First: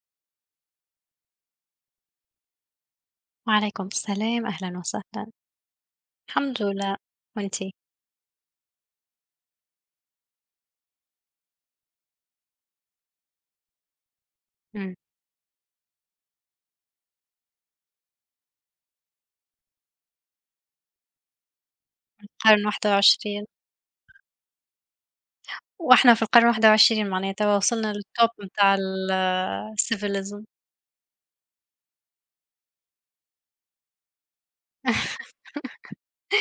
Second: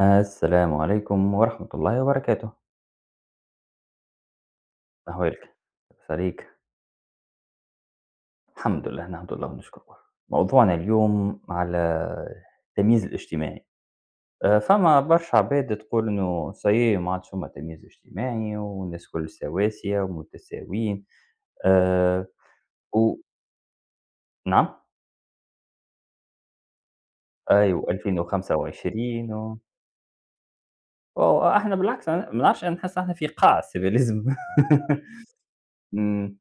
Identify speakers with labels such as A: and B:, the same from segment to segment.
A: السلام عليكم ورحمة الله وبركاته.
B: وعليكم السلام، أهلًا وسهلًا،
A: أحوالك؟ لاباس عليك؟
B: الحمد لله، وأنتِ؟
A: الحمد لله، نحمد الله ونشكر الله. موضوعنا اليوم على التمييز الاجتماعي.
B: إمم،
A: فما برشا عباد تقول إنه سايي ما عادش فما تمييز اجتماعي والناس كل سواسية ومتساويين، آآ
B: قرن
A: و
B: 21.
A: نعم؟
B: وإحنا في القرن 21 معناها توا
A: أيوه
B: وصلنا للtop متاع ال
A: 2025،
B: الcivilism
A: وإحنا بالعكس، أنا ما نعرفش، أنا نحس إحنا في قاع السيفيليزم. إمم.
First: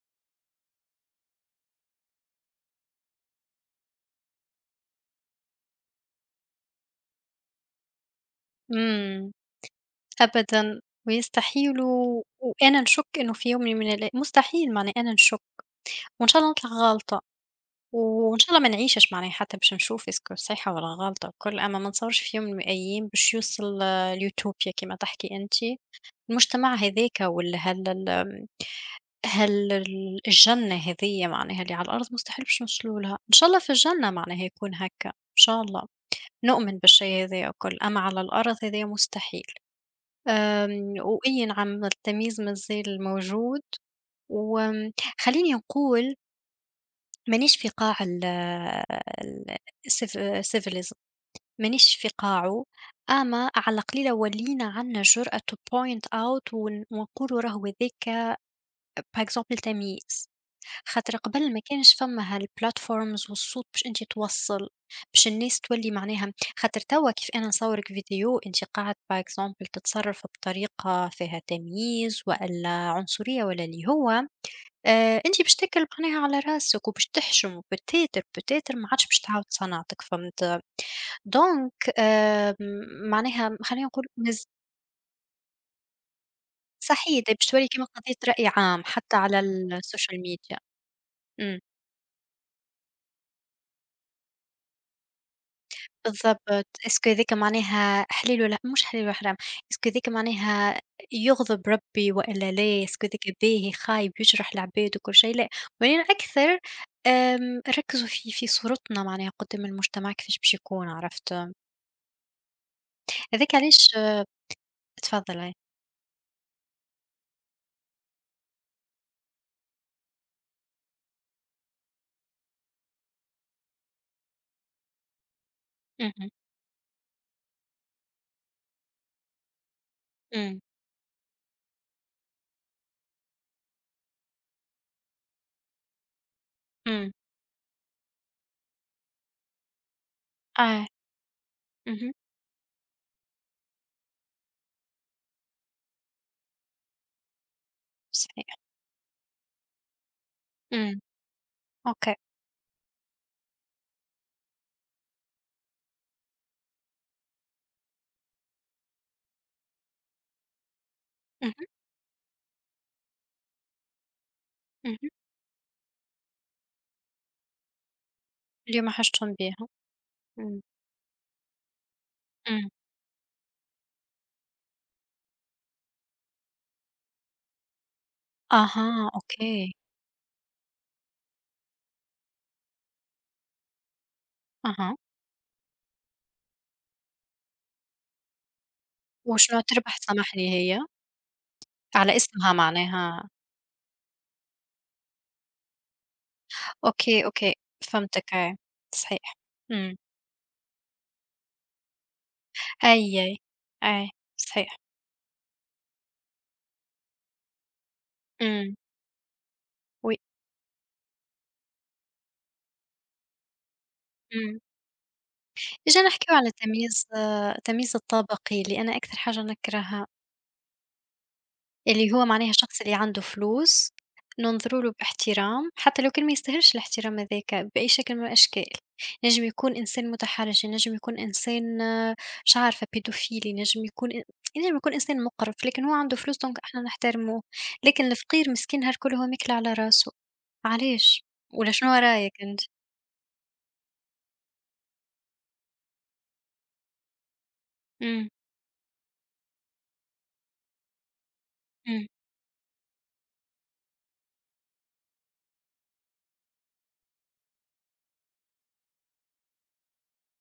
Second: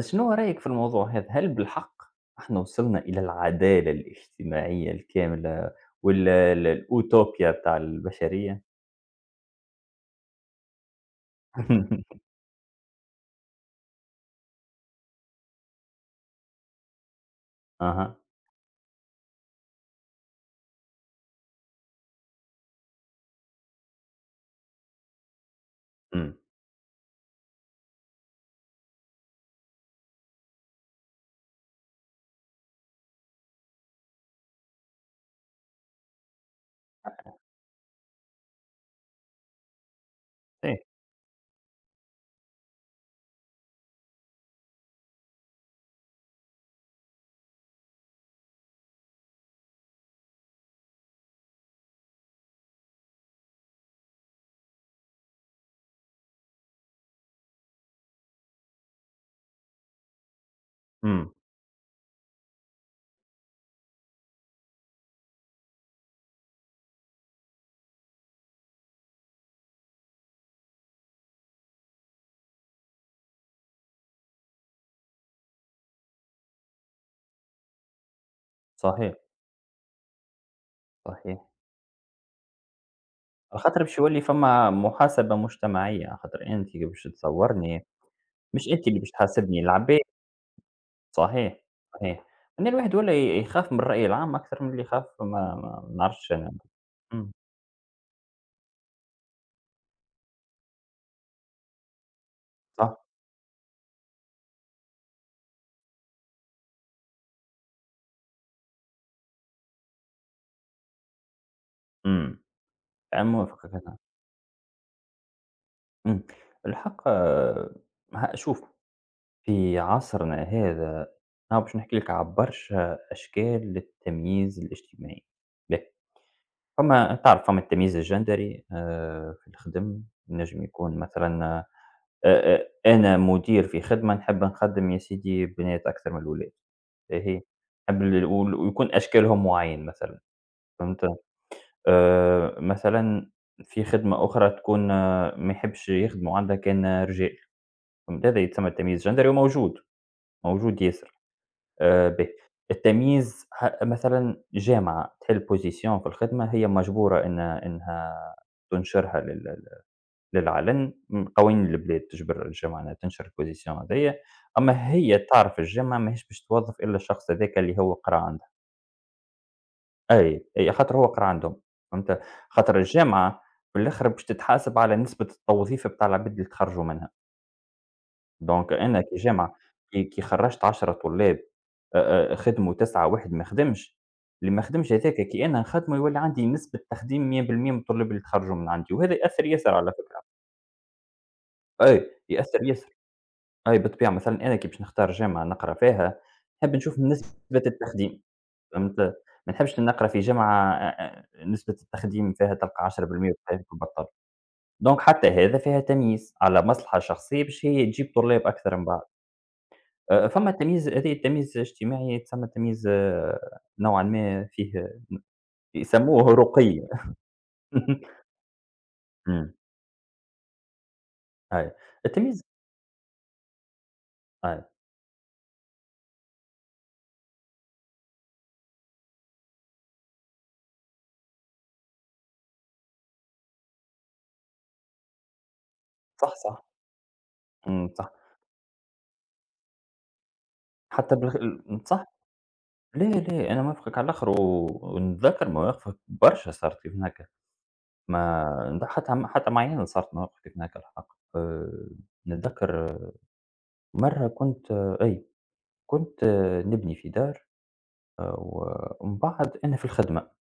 A: شنو رأيك في الموضوع هذا؟ هل بالحق إحنا وصلنا إلى العدالة الاجتماعية الكاملة والّا الأوتوبيا بتاع البشرية؟
B: إمم، أبدًا ويستحيل و وأنا نشُك إنه في يوم من الأي مستحيل معناها أنا نشُك، وإن شاء الله نطلع غالطة
A: أها،
B: وإن شاء الله ما نعيشش معناها حتى باش نشوف إسكو صحيحة والّا غلطة والكل، أما ما نتصورش في يوم من الأيام باش يوصل الutopia كيما تحكي أنتِ،
A: إمم،
B: المجتمع هاذاك ولا هال ال ال الجنة هذيّة معناها اللي على الأرض مستحيل باش نوصلوا لها، إن شاء الله في الجنة معناها يكون هكا، إن شاء الله، نؤمن بالشي هذايا الكل، أما على الأرض هذايا مستحيل،
A: صحيح،
B: وإي نعم التمييز مازال موجود، وآمم، خلّيني نقول مانيش في قاع ال ال الcivilism، مانيش في قاعه، أما على قليلة ولينا عندنا الجرأة to point out ونقولوا راهو هذاكا par exemple تمييز. خاطر
A: إمم،
B: قبل ما كانش فما هالبلاتفورمز والصوت باش أنت توصّل، باش الناس تولي معناها خاطر توا كيف أنا نصورك فيديو أنت قاعد par exemple تتصرّف بطريقة فيها تمييز وإلا عنصرية ولا اللي هو، أنت باش تاكل معناها على راسك وباش تحشم وبتاتر، بتاتر ما عادش
A: صحيح،
B: باش تعاود صنعتك، فهمت؟
A: صحيح،
B: دونك آمم معناها
A: على خاطر
B: خلّينا
A: باش
B: نقول
A: يولي فما محاسبة مجتمعية، على خاطر أنت كي باش
B: صحيح دي باش تولي كيما
A: تصورني
B: قضية رأي
A: مش
B: عام
A: أنت اللي باش
B: حتى على
A: تحاسبني العباد،
B: السوشيال ميديا.
A: صحيح،
B: إمم.
A: صحيح، إن الواحد ولا يخاف من الرأي العام أكثر من اللي يخاف، ما نعرفش
B: بالضبط،
A: أنا،
B: إسكو
A: إمم،
B: هاذيك معناها حلال والّا مش حلال والّا حرام، إسكو هاذيك معناها يغضب ربي والّا لا،
A: صح،
B: إسكو هاذيك باهي خايب يجرح العباد وكل شيء، لأ، ولكن أكثر ركّزوا في صورتنا معناها قدّام المجتمع كيفاش باش يكون، عرفت؟
A: إمم، عمو
B: هاذاك علاش
A: فكرة.
B: أه، تفضّل أي.
A: إمم. الحق، شوف، في عصرنا هذا أنا باش نحكي لك على برشا أشكال للتمييز الاجتماعي، باهي،
B: اهم،
A: فما تعرف فما التمييز الجندري في الخدم،
B: إمم،
A: ينجم يكون مثلًا، أ أ أنا مدير في خدمة نحب نخدم يا سيدي بنات أكثر من الولاد،
B: إمم،
A: باهي، نحب ال وال ويكون أشكالهم معين مثلًا،
B: آه،
A: فهمت؟
B: اهم،
A: مثلًا في خدمة أخرى تكون، ما يحبش يخدموا عندها كان رجال. ده
B: صحيح،
A: يتسمى التمييز جندري وموجود، موجود
B: إمم،
A: ياسر
B: أوكي،
A: به. التمييز، مثلًا جامعة تحل position في الخدمة، هي مجبورة إنها تنشرها للعلن،
B: اهم،
A: قوانين البلاد تجبر الجامعة إنها تنشر الposition هذيّا، أما
B: اهم،
A: هي تعرف الجامعة ماهيش باش توظّف إلا الشخص هذاك اللي هو قرا عندها،
B: اليوم حاجتهم بيها،
A: أي،
B: إمم،
A: أي، خاطر هو قرا عندهم، فهمت؟
B: إمم،
A: خاطر الجامعة في الآخر باش تتحاسب على نسبة التوظيف بتاع العباد اللي تخرجوا منها. دونك أنا
B: أها،
A: كجامعة
B: أوكي،
A: كي خرّجت 10 طلاب، خدموا 9، واحد ما خدمش، اللي ما خدمش
B: أها،
A: هذاك كي أنا نخدمه يولي عندي نسبة تخديم 100% من الطلاب اللي تخرجوا من عندي، وهذا يأثّر
B: وشنو
A: ياسر على
B: تربح
A: فكرة،
B: سامحني هي؟
A: أي
B: على اسمها
A: يأثّر ياسر،
B: معناها
A: أي بالطبيعة مثلًا أنا كي باش نختار جامعة نقرا فيها، نحب نشوف
B: أوكي، أوكي،
A: نسبة التخديم،
B: فهمتك أيوه،
A: فهمت،
B: صحيح،
A: ما نحبش
B: إمم،
A: نقرا في جامعة، أ أ نسبة التخديم فيها تلقى
B: أي،
A: 10%
B: أي،
A: وتخليك تبطّل،
B: أي، صحيح،
A: دونك حتى هذا فيها تمييز على مصلحة شخصية باش هي تجيب طلاب
B: إمم،
A: أكثر من بعد.
B: oui،
A: فما تمييز هذايا، التمييز الاجتماعي يتسمى تمييز، نوعًا ما
B: إمم،
A: فيه
B: إجينا
A: يسموه
B: نحكيو على
A: رقي.
B: التمييز آه، التمييز الطبقي اللي أنا أكثر حاجة
A: إمم،
B: نكرهها.
A: أيوه.
B: اللي هو
A: التمييز
B: معناها الشخص اللي عنده فلوس،
A: أيوه،
B: ننظروا له باحترام، حتى لو كان ما يستاهلش الاحترام هذاك بأي شكل من الأشكال، ينجم يكون إنسان متحرش، ينجم يكون إنسان آه، مش عارفة pedophile ينجم يكون ينجم يكون إنسان مقرف، لكن هو عنده
A: صح،
B: فلوس دونك
A: صح،
B: إحنا نحترموه،
A: إمم،
B: لكن
A: صح.
B: الفقير مسكين هالكل هو ماكل على راسه،
A: حتى
B: علاش؟
A: بالغ
B: والّا شنو
A: صح،
B: رأيك أنت؟
A: لا، لا، أنا موافقك على الآخر، و ونتذكر مواقفك برشا صارت كيف هناك،
B: إمم،
A: ما حتى حتى معايا أنا صارت مواقف كيف هناك الحق. آآ
B: إمم،
A: نتذكر، مرة كنت، آه، أي، كنت، نبني في دار، و ومن بعد أنا في الخدمة.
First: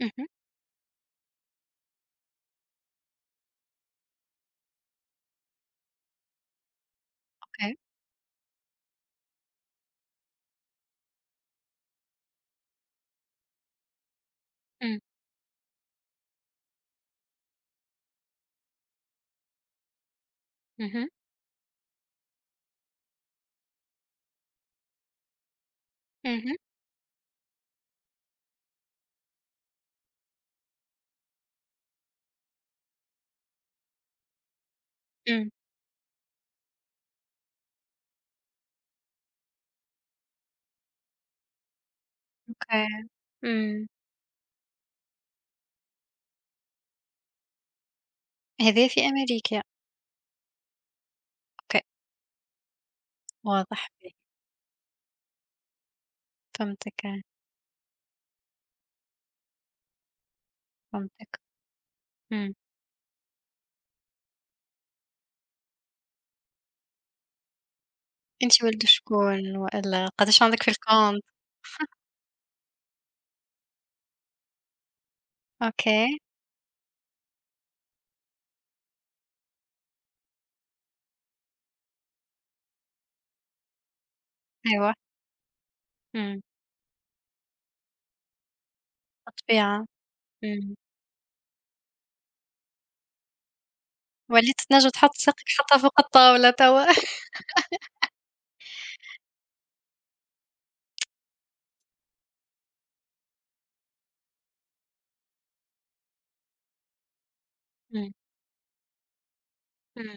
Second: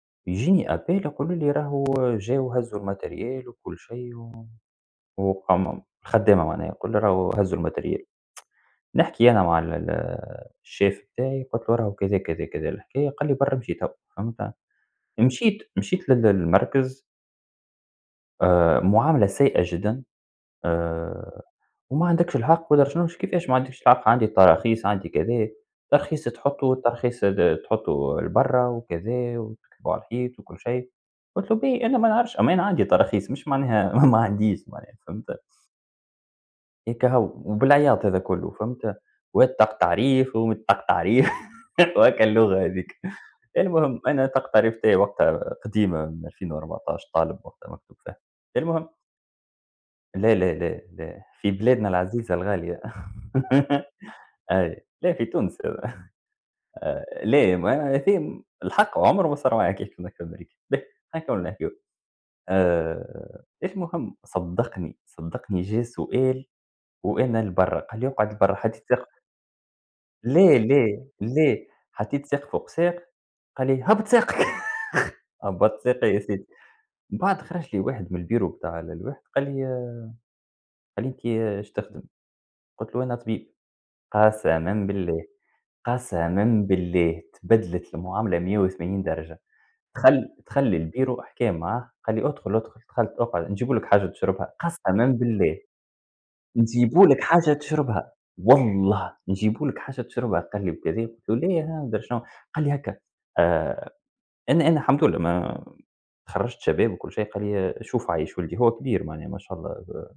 B: اهم،
A: يجيني آبال يقولوا لي راهو جاو هزوا الماتيريال وكل شيء، و وقام الخدامة معناها يقول لي راهو هزوا
B: أوكي،
A: الماتيريال، نحكي أنا مع ال ال الشيف بتاعي، قلت له راهو كذا، كذا، كذا الحكاية، قال لي برا امشي تو، فهمت،
B: إمم،
A: مشيت للمركز، معاملة سيئة جدًا،
B: اهم،
A: آآ وما عندكش الحق ولا شنو، كيفاش ما عندكش الحق، عندي تراخيص، عندي كذا، ترخيص
B: اهم،
A: تحطه، الترخيص تحطه لبرا وكذا وتكتبه على الحيط وكل شيء، قلت له باهي أنا ما نعرفش، أما أنا عندي تراخيص، مش معناها ما عنديش معناها، فهمت،
B: إمم،
A: هيك هو، وبالعياط هذا كله، فهمت، واتق تعريف ومتق تعريف وهكا اللغة هذيك،
B: أوكي، إمم،
A: المهم أنا تق تعريف تاعي وقتها قديمة من 2014، طالب وقتها مكتوب فيها،
B: هذا
A: المهم
B: في أمريكا،
A: لا لا لا لا، في
B: أوكي،
A: بلادنا العزيزة الغالية.
B: واضح، باهي،
A: أي، لا في تونس هذا،
B: فهمتك.
A: لا، ما هذي الحق عمره ما صار معايا كيف كنا في أمريكا، باهي، هاكا
B: فهمتِك،
A: ولا نحكيو.
B: إمم.
A: المهم صدّقني، صدّقني جا سؤال وأنا لبرا، قال لي اقعد لبرا،
B: أنتِ ولد
A: حطيت ساق،
B: شكون وإلا قداش
A: لا،
B: عندِك في
A: لا،
B: الكونت؟
A: لا، حطيت ساق فوق ساق، قال لي هبّط ساقك. هبّطت ساقي
B: أوكي،
A: يا سيدي، من بعد خرج لي واحد من البيرو بتاع الواحد، قال لي: "أنتِ ايش تخدم؟" قلت له: "أنا طبيب." قسمًا
B: أيوه،
A: بالله،
B: إمم،
A: قسمًا بالله تبدلت المعاملة 180 درجة.
B: الطبيعة، إمم.
A: تخلّي البيرو حكى معاه، قال لي: "أدخل، أدخل." دخلت، "اقعد، نجيبوا لك حاجة تشربها."
B: وليتِ تنجم
A: قسمًا
B: تحط ساقِك
A: بالله،
B: حتى فوق الطاولة توا.
A: "نجيبوا لك حاجة تشربها، والله نجيبوا لك حاجة تشربها." قال لي بكذا، قلت له: "لا ها مدري شنو." قال لي هكا، آآ أنا الحمد لله، ما تخرّجت شباب وكل شيء، قال لي: "شوف
B: إمم،
A: عايش ولدي." هو كبير معناها ما شاء الله،
B: إمم،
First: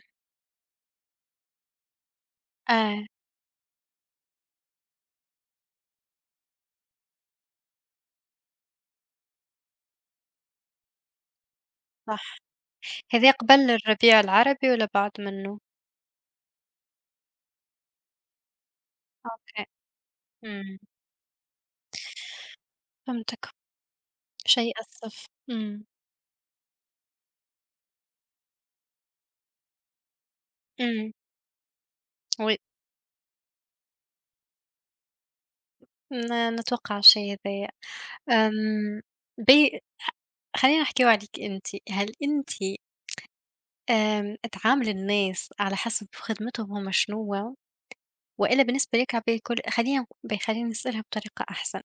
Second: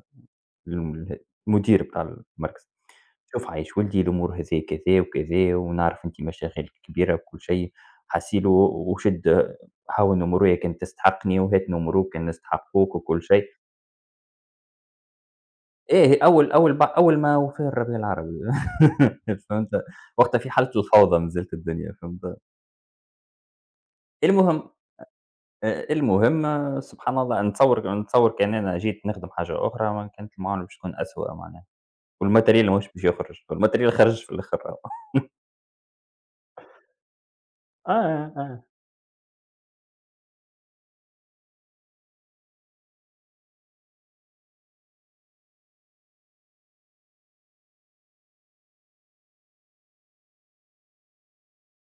A: ال المدير بتاع المركز.
B: آه،
A: شوف عايش ولدي، الأمور هذه كذا وكذا، ونعرف أنتِ مشاغل كبيرة وكل شيء. حاسي له وشد هاون أمورو يا كان تستحقني وهات أموروك كان
B: صح.
A: نستحقوك وكل
B: هذا
A: شيء.
B: قبل الربيع العربي والّا بعد منه؟
A: إيه، أول ما وفى الربيع العربي.
B: أوكي،
A: فهمت؟ وقتها في حالة
B: إمم،
A: الفوضى ما زالت الدنيا، فهمت؟
B: فهمتِك،
A: المهم،
B: شيء أسف. إمم،
A: سبحان الله، نتصور كان أنا جيت نخدم حاجة أخرى، ما كانت المعاملة باش تكون
B: إمم،
A: أسوأ معناها،
B: oui،
A: والmaterial ماهوش باش يخرج، والmaterial خرج في الآخر.
B: ن نتوقع الشيء هذايا.
A: آه، آه.
B: آمم، باهي خ خلّينا نحكيو عليكِ أنتِ، هل أنتِ آمم، تعامل الناس على حسب خدمتهم هُم شنو، وإلا بالنسبة ليك عبال كل، خلينا نسألها بطريقة أحسن،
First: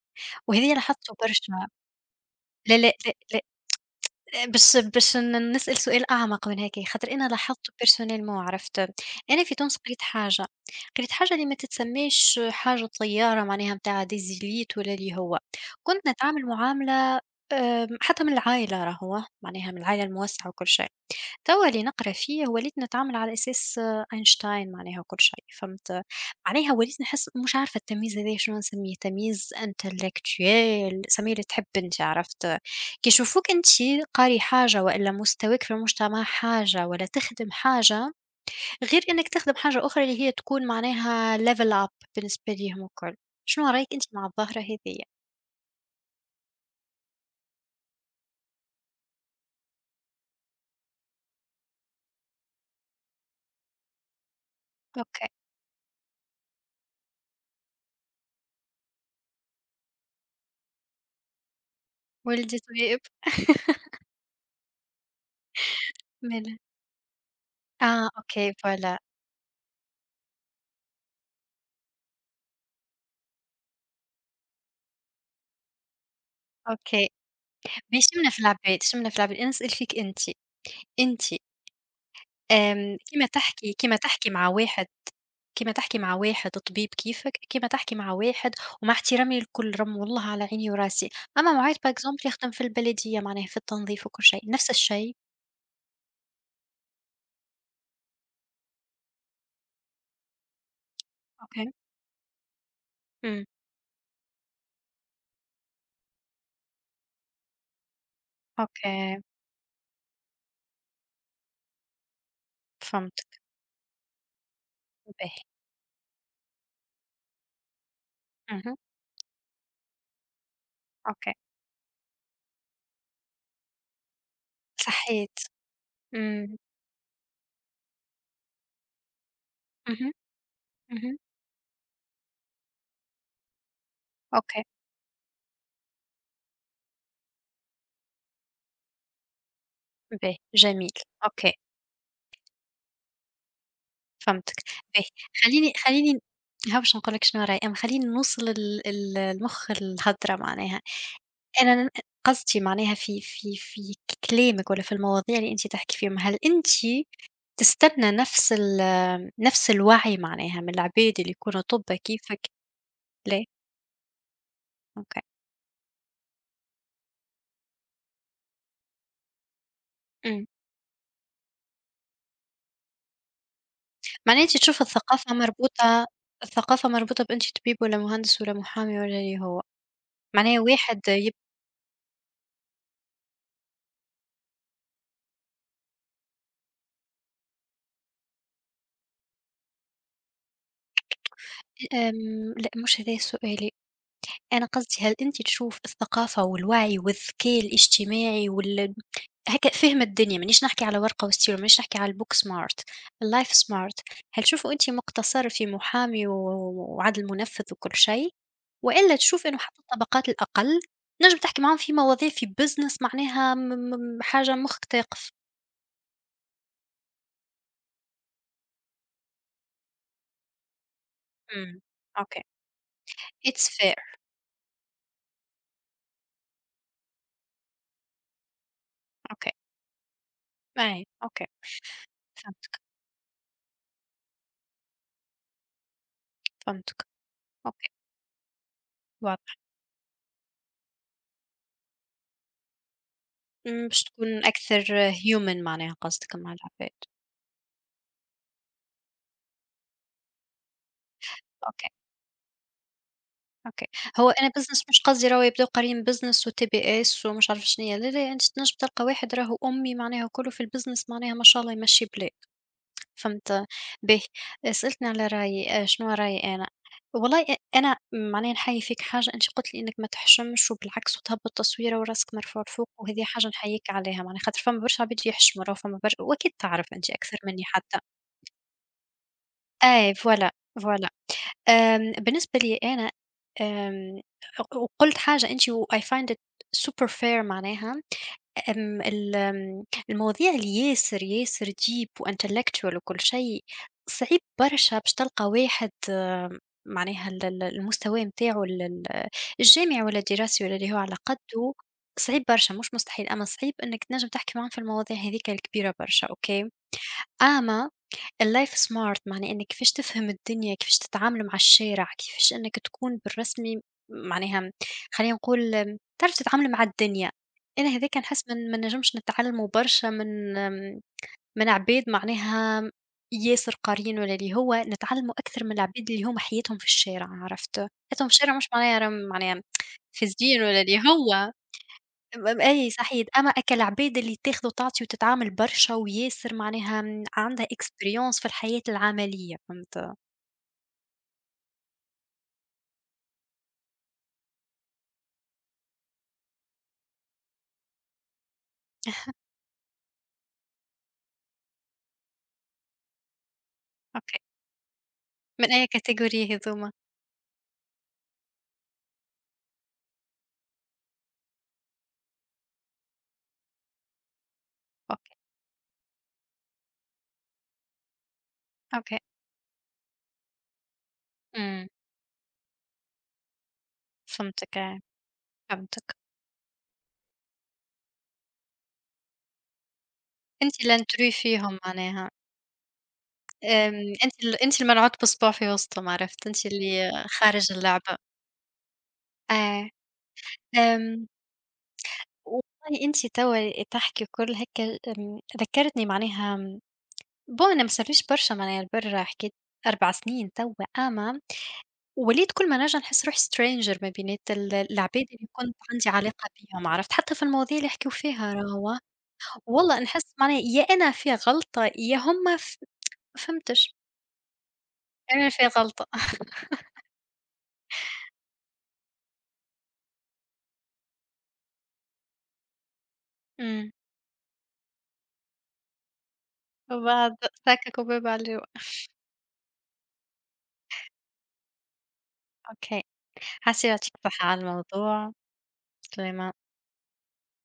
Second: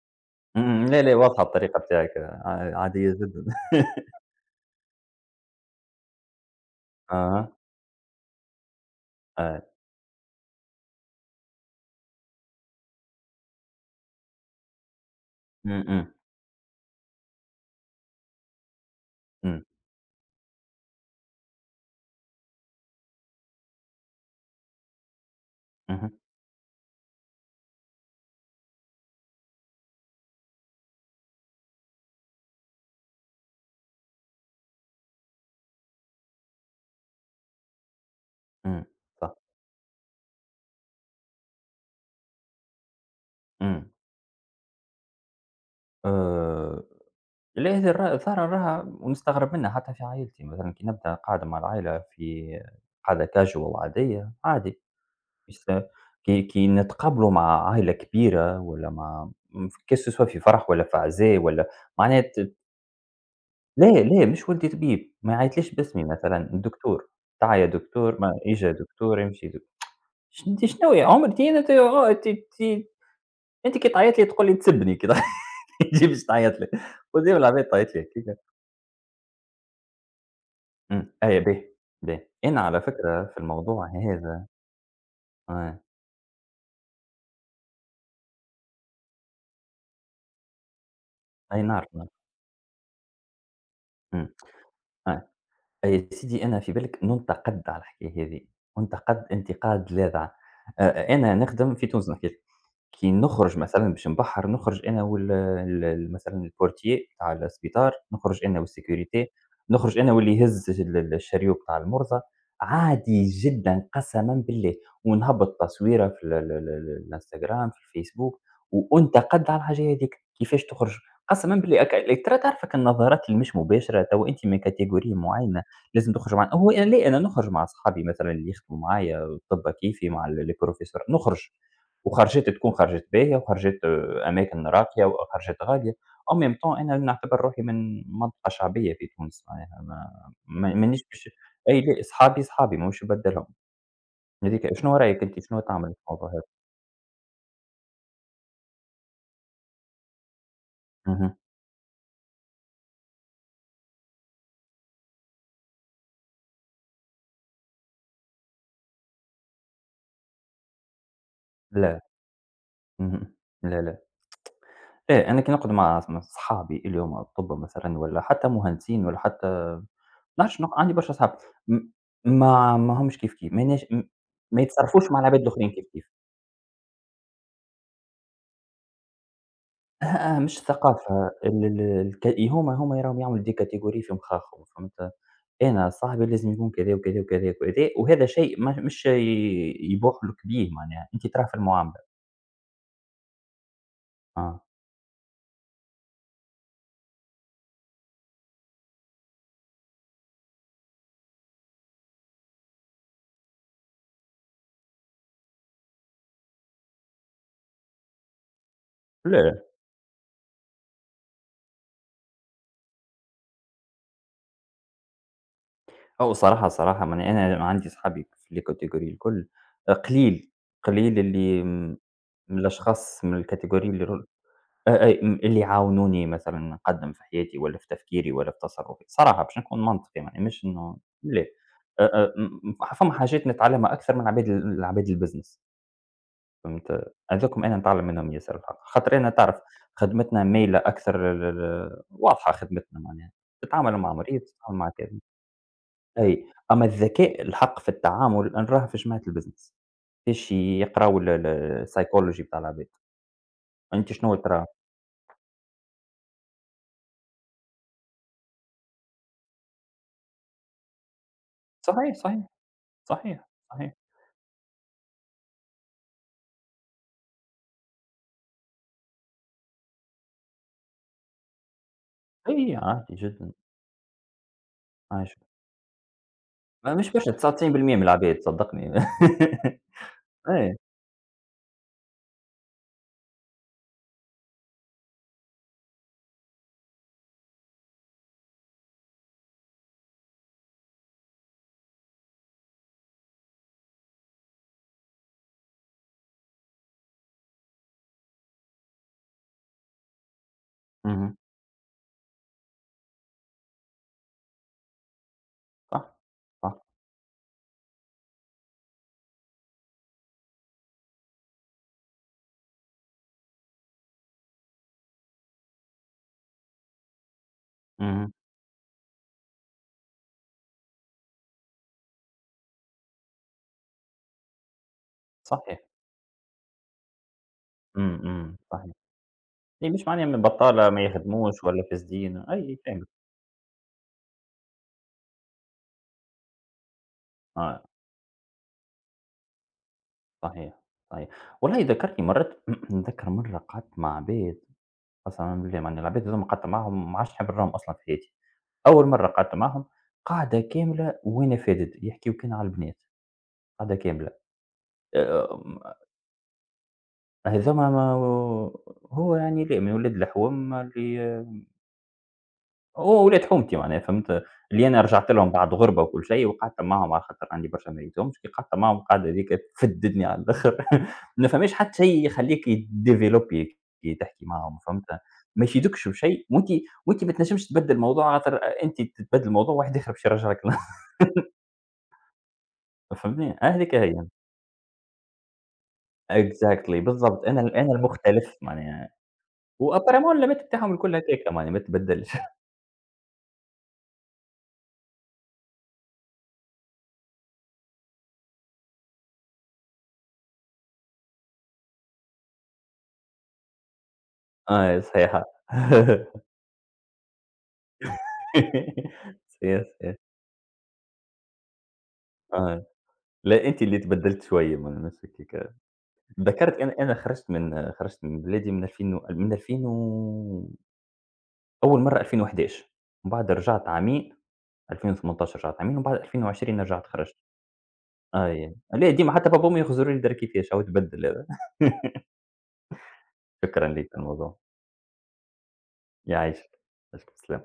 B: وهذه
A: إمم، لا، لا،
B: لاحظته
A: واضحة
B: برشا.
A: الطريقة بتاعِك،
B: لا، لا،
A: عادية
B: لا، لأ
A: جدًا.
B: باش نسأل سؤال أعمق من هيك، خاطر أنا
A: أها،
B: لاحظته personellement، عرفت، أنا في
A: آه،
B: تونس قريت حاجة، قريت حاجة اللي ما تتسماش حاجة طيارة معناها متاع des élites ولا اللي هو،
A: إمم،
B: كنت
A: إمم،
B: نتعامل معاملة آمم، حتى من العائلة راهو
A: إمم،
B: معناها من العائلة الموسعة وكل شيء. توا اللي نقرا فيه وليت نتعامل على أساس آه، أينشتاين معناها وكل شيء فهمت،
A: اهم،
B: معناها وليت نحس مش عارفة التمييز هذايا شنو نسميه تمييز انتلكتويال، سميه اللي تحب انت، عرفت؟ كي يشوفوك انت قاري حاجة والا مستواك في المجتمع حاجة ولا تخدم حاجة
A: إمم،
B: غير انك
A: صح،
B: تخدم حاجة أخرى اللي هي تكون معناها level up بالنسبة ليهم الكل. شنو رأيك
A: إمم،
B: انت مع الظاهرة هذيا؟
A: آآ، لا هذه، فعلًا راها ونستغرب منها، حتى في عائلتي مثلًا كي نبدأ قاعدة مع العائلة في قاعدة casual عادية، عادي،
B: اوكي
A: مش كي نتقابلوا مع عائلة كبيرة والّا مع، que ce soit في فرح والّا في عزاء والّا معناها
B: ولدي طيب
A: لا، لا، مش ولدي طبيب، ما يعيطليش باسمي
B: ماله؟
A: مثلًا الدكتور، تعا يا
B: آه
A: دكتور، ما
B: اوكي
A: ييجي
B: فوالا
A: دكتور، يمشي، أنتِ شنو يا عمري؟ أنتِ أنتِ آه أنتِ أنتِ أنتِ كي تعيط لي، تقول لي تسبني كي تعيط. تجي باش تعيط لي،
B: اوكي
A: قدام العباد تعيط لي
B: ماشي من
A: هكاك،
B: العباد، مش من العباد، أنا نسأل فيك أنتِ،
A: إمم،
B: أنتِ
A: أيا باهي، باهي، أنا على
B: آمم،
A: فكرة في الموضوع
B: كيما تحكي
A: هذا،
B: مع واحد كيما
A: آه،
B: تحكي مع واحد طبيب كيفك، كيما تحكي مع واحد، ومع احترامي للكل راهم والله على عيني وراسي، أما مع
A: أي
B: واحد
A: نعرف،
B: par
A: نعرف،
B: exemple يخدم في البلدية معناها في التنظيف وكل
A: إمم،
B: شيء، نفس الشيء،
A: أي. يا سيدي، أنا في بالِك نُنتقد على الحكاية هذي، أُنتقد انتقاد لاذع. أنا
B: أوكي،
A: نخدم في تونس، نحكي لك، كي
B: إمم،
A: نخرج مثلًا باش نبحّر، نخرج أنا وال ال ال مثلًا الPortier بتاع السبيطار، نخرج أنا
B: أوكي،
A: والsécurité، نخرج أنا واللي يهز ال ال الشريو بتاع المرضى، عادي
B: فهمت،
A: جدًا قسمًا بالله،
B: باهي،
A: ونهبّط تصويرة في ال ال ال ال الInstagram، في الFacebook،
B: اهم،
A: وأُنتقد على الحاجة هاذيك، كيفاش تخرج؟
B: أوكي،
A: قسمًا بالله، ترى تعرف هاكا النظرات اللي مش مباشرة، توا أنت من catégorie
B: صحيت،
A: معينة لازم تخرج مع
B: إمم،
A: هو، أنا ليه أنا نخرج مع أصحابي مثلًا اللي يخدموا معايا، طب كيفي
B: اهم،
A: مع الprofesseur
B: اهم،
A: نخرج، وخرجات تكون خرجات باهية وخرجات،
B: أوكي،
A: أماكن راقية وخرجات غالية، en même temps أنا نعتبر روحي من منطقة شعبية في تونس معناها، ما
B: باهي،
A: ما
B: جميل،
A: مانيش باش،
B: أوكي.
A: أي لأ، صحابي، صحابي ماهوش نبدلهم.
B: فهمتك،
A: هاذيك، شنو
B: باهي
A: رأيك أنت، شنو تعمل في
B: خلّيني
A: الموضوع هذا؟
B: ها باش نقول لك شنو رايي، أما خلّيني نوصل ال ال المخ الهدرة معناها،
A: اهم،
B: أنا ن قصدي معناها في كلامِك والّا في المواضيع اللي أنتِ تحكي فيهم، هل أنتِ تستنى نفس الوعي معناها من العباد اللي يكونوا طُبّا
A: لا،
B: كيفك؟
A: اهم،
B: لا؟
A: لا، لا.
B: أوكي،
A: إيه، أنا كي نقعد مع، مع صحابي اللي هما أطباء مثلًا والّا حتى مهندسين والّا حتى ما
B: إمم،
A: نعرفش، عندي برشا صحاب، م ما ماهمش كيف، كيف، ماناش،
B: معناها أنتِ
A: ما
B: تشوف
A: يتصرفوش مع
B: الثقافة
A: العباد الآخرين كيف،
B: مربوطة،
A: كيف.
B: الثقافة مربوطة بأنتِ طبيب والّا مهندس والّا محامي والّا اللي هو،
A: أها، أها، مش
B: معناها واحد
A: ثقافة،
B: يب
A: ال ال الك هما راهم يعملوا دي categories في مخاخهم، فهمت؟ أنا صاحبي لازم يكون كذا وكذا وكذا وكذا، وهذا شيء ما مش، يبوح لك بيه معناها، أنت تراه في المعاملة.
B: آمم، لأ مش هذا سؤالي.
A: آه.
B: أنا قصدي هل أنتِ تشوف الثقافة والوعي والذكاء الاجتماعي وال هكا فهم الدنيا، مانيش نحكي على ورقة وستيرة، مانيش نحكي على الbook smart، الlife smart، هل تشوفه أنتِ مقتصر في محامي و وعدل منفذ وكل شيء، وإلا تشوف إنه
A: لا.
B: حتى الطبقات الأقل تنجم تحكي معاهم في مواضيع في business معناها م م حاجة مخك تاقف؟
A: هو صراحة، صراحة ما أنا عندي صحابي في الcategory الكل، قليل، قليل اللي
B: إمم، أوكي.
A: من الأشخاص، من
B: It's
A: الcategory
B: fair
A: اللي، أ أي م اللي يعاونوني مثلًا نقدّم في حياتي والّا في تفكيري والّا في تصرُّفي، صراحة
B: أوكي،
A: باش نكون منطقي يعني مش إنه
B: أي
A: لا،
B: أوكي،
A: أ أ م م
B: فهمتك،
A: فما حاجات نتعلّمها أكثر من عباد الbusiness،
B: فهمتك،
A: فهمت، هاذوكم أنا
B: أوكي،
A: نتعلّم منهم ياسر الحق، خاطر أنا
B: واضح.
A: تعرف خدمتنا مايلة أكثر واضحة، خدمتنا معناها،
B: إمم،
A: تتعامل
B: باش
A: مع مريض،
B: تكون
A: تتعامل
B: أكثر
A: مع كذا.
B: human معناها قصدك
A: أي،
B: مع
A: أما
B: العباد،
A: الذكاء الحق في التعامل أنا نراه في جماعة الbusiness، كيفاش يقراو ال ال
B: أوكي،
A: الpsychology بتاع العباد،
B: أوكي،
A: أنت
B: هو
A: شنو
B: أنا
A: تراه؟
B: business مش قصدي راهو يبداو قاريين business وTBS ومش عارفة شنيا، لا، لا، أنت تنجم تلقى واحد راهو أمي معناها وكلّه في الbusiness معناها ما شاء الله يمشّي
A: صحيح،
B: بلاد،
A: صحيح، صحيح،
B: فهمت؟
A: صحيح،
B: باهي، سألتني على رأيي، شنو رأيي أنا؟ والله أنا معناها نحيّي فيك حاجة، أنت قُلت لي إنك ما تحشمش وبالعكس وتهبّط تصويرة وراسك مرفوع
A: أي
B: لفوق
A: عادي
B: وهذه حاجة
A: جدًا،
B: نحيّيك عليها معناها خاطر فما برشا عباد
A: عايشة،
B: يحشموا راهو فما برشا وأكيد تعرف
A: ما
B: أنت
A: مش برشا
B: أكثر مني
A: 99%
B: حتى.
A: من العباد، صدقني.
B: أي voilà،
A: أي،
B: voilà. آمم، بالنسبة لي أنا آمم، وقُلت حاجة أنتِ وI find it super fair معناها آمم، آمم، المواضيع اللي ياسر deep وintellectual وكل شيء، صعيب برشا باش تلقى واحد أم، معناها ال ال المستوى متاعه ال ال الجامعي والّا الدراسي والّا اللي هو على
A: اهم،
B: قدّه، صعيب برشا مش مستحيل، أمّا صعيب إنّك تنجم تحكي معاهم في المواضيع هاذيك الكبيرة
A: صح،
B: برشا، أوكي؟
A: صح،
B: أما الlife smart معناه إنِّك كيفاش تفهم الدنيا، كيفاش تتعامل مع الشارع، كيفاش إنّك تكون بالرسمي معناها خلّينا نقول آمم، تعرف تتعامل مع الدنيا، أنا هاذاك
A: اهم،
B: نحس من ما نجمش نتعلمه برشا من آمم، من عباد معناها ياسر قاريين ولا اللي هو نتعلمه أكثر من
A: صحيح،
B: العباد اللي هُم حياتهم في الشارع، عرفت؟
A: إمم،
B: حياتهم في الشارع
A: إمم،
B: مش
A: صحيح،
B: معناها راهم معناها
A: هي مش معناها
B: فاسدين ولا
A: بطالة
B: اللي
A: ما
B: هو
A: يخدموش ولا فاسدين،
B: م
A: أي
B: أي
A: فاهمك،
B: صحيح، أما أكل عباد اللي تاخد وتعطي وتتعامل برشا وياسر معناها م عندها
A: آه،
B: experience في الحياة العملية، فهمت؟
A: صحيح، صحيح، والله ذكرتني مرات، نتذكر مرة قعدت مع عباد، قسمًا بالله، معني العباد هاذوما قعدت معاهم ما عادش نحب نراهم أصلًا في حياتي، أول مرة قعدت معاهم قعدة كاملة وأنا فادد، يحكيو كان على البنات قعدة كاملة،
B: أوكي،
A: آآ
B: من أي category هاذوما؟
A: هاذوما، ما هو يعني، لا من ولاد الحوم، اللي هو ولاد حومتي معناها فهمت، اللي أنا رجعت
B: أوكي،
A: لهم بعد غُربة وكل شيء وقعدت معاهم على خاطر عندي برشا ما لقيتهمش، كي قعدت معاهم
B: أوكي،
A: القعدة هاذيك تفدِّتني على الآخر. ما فماش
B: إمم،
A: حتى شيء يخلّيك تdevelopper كي تحكي
B: فهمتك
A: معاهم،
B: آه،
A: فهمت، ما يفيدوكش
B: فهمتك،
A: بشيء، وأنت ما تنجمش تبدّل الموضوع، خاطر أنت تبدّل الموضوع واحد آخر باش يرجع لك.
B: أنتِ الintrus فيهم معناها،
A: فهمتني، هاذيك
B: آمم،
A: هي
B: أنتِ الملعوب بصباع في وسطهم، عرفت، أنتِ
A: exactly
B: اللي
A: بالضبط،
B: خارج
A: أنا
B: اللعبة،
A: المختلف معناها،
B: آه،
A: وapparemment اللمات بتاعهم الكل
B: آمم،
A: هكاكا معناها ما تبدّلش.
B: والله أنتِ توا تحكي وكل هكا آمم، ذكّرتني معناها بو أنا ما صارليش برشا معناها البر حكيت 4 سنين توا أما وليت كل ما نرجع نحس روحي stranger ما بينات
A: آه
B: العباد
A: صحيحة.
B: اللي كنت عندي علاقة بيهم، عرفت؟ حتى في المواضيع اللي يحكيو فيها راهو،
A: صحيح،
B: والله
A: صحيح.
B: نحس معناها يا أنا في غلطة يا هُم ف
A: آه.
B: ما
A: لأ، أنتِ
B: فهمتش،
A: اللي تبدّلتِ شوية من نفسِك
B: أنا في
A: هيك.
B: غلطة
A: ذكرت، أنا خرجت من بلادي من 2000 و من 2000 و أول مرّة 2011، ومن بعد رجعت
B: إمم،
A: عامين، 2018 رجعت عامين ومن بعد 2020
B: وبعد
A: خرجت.
B: سككوا باب على الجوة،
A: أي. لأ، ديما حتى بابا وماما يخزروا لي الدار كيفاش، أهو تبدّل هذا.
B: أوكي،
A: شكرًا
B: حسّيت
A: ليك
B: يعطيك
A: على
B: الصحة
A: الموضوع.
B: على الموضوع، سلامة.
A: يعيشك. يعيشك بالسلامة.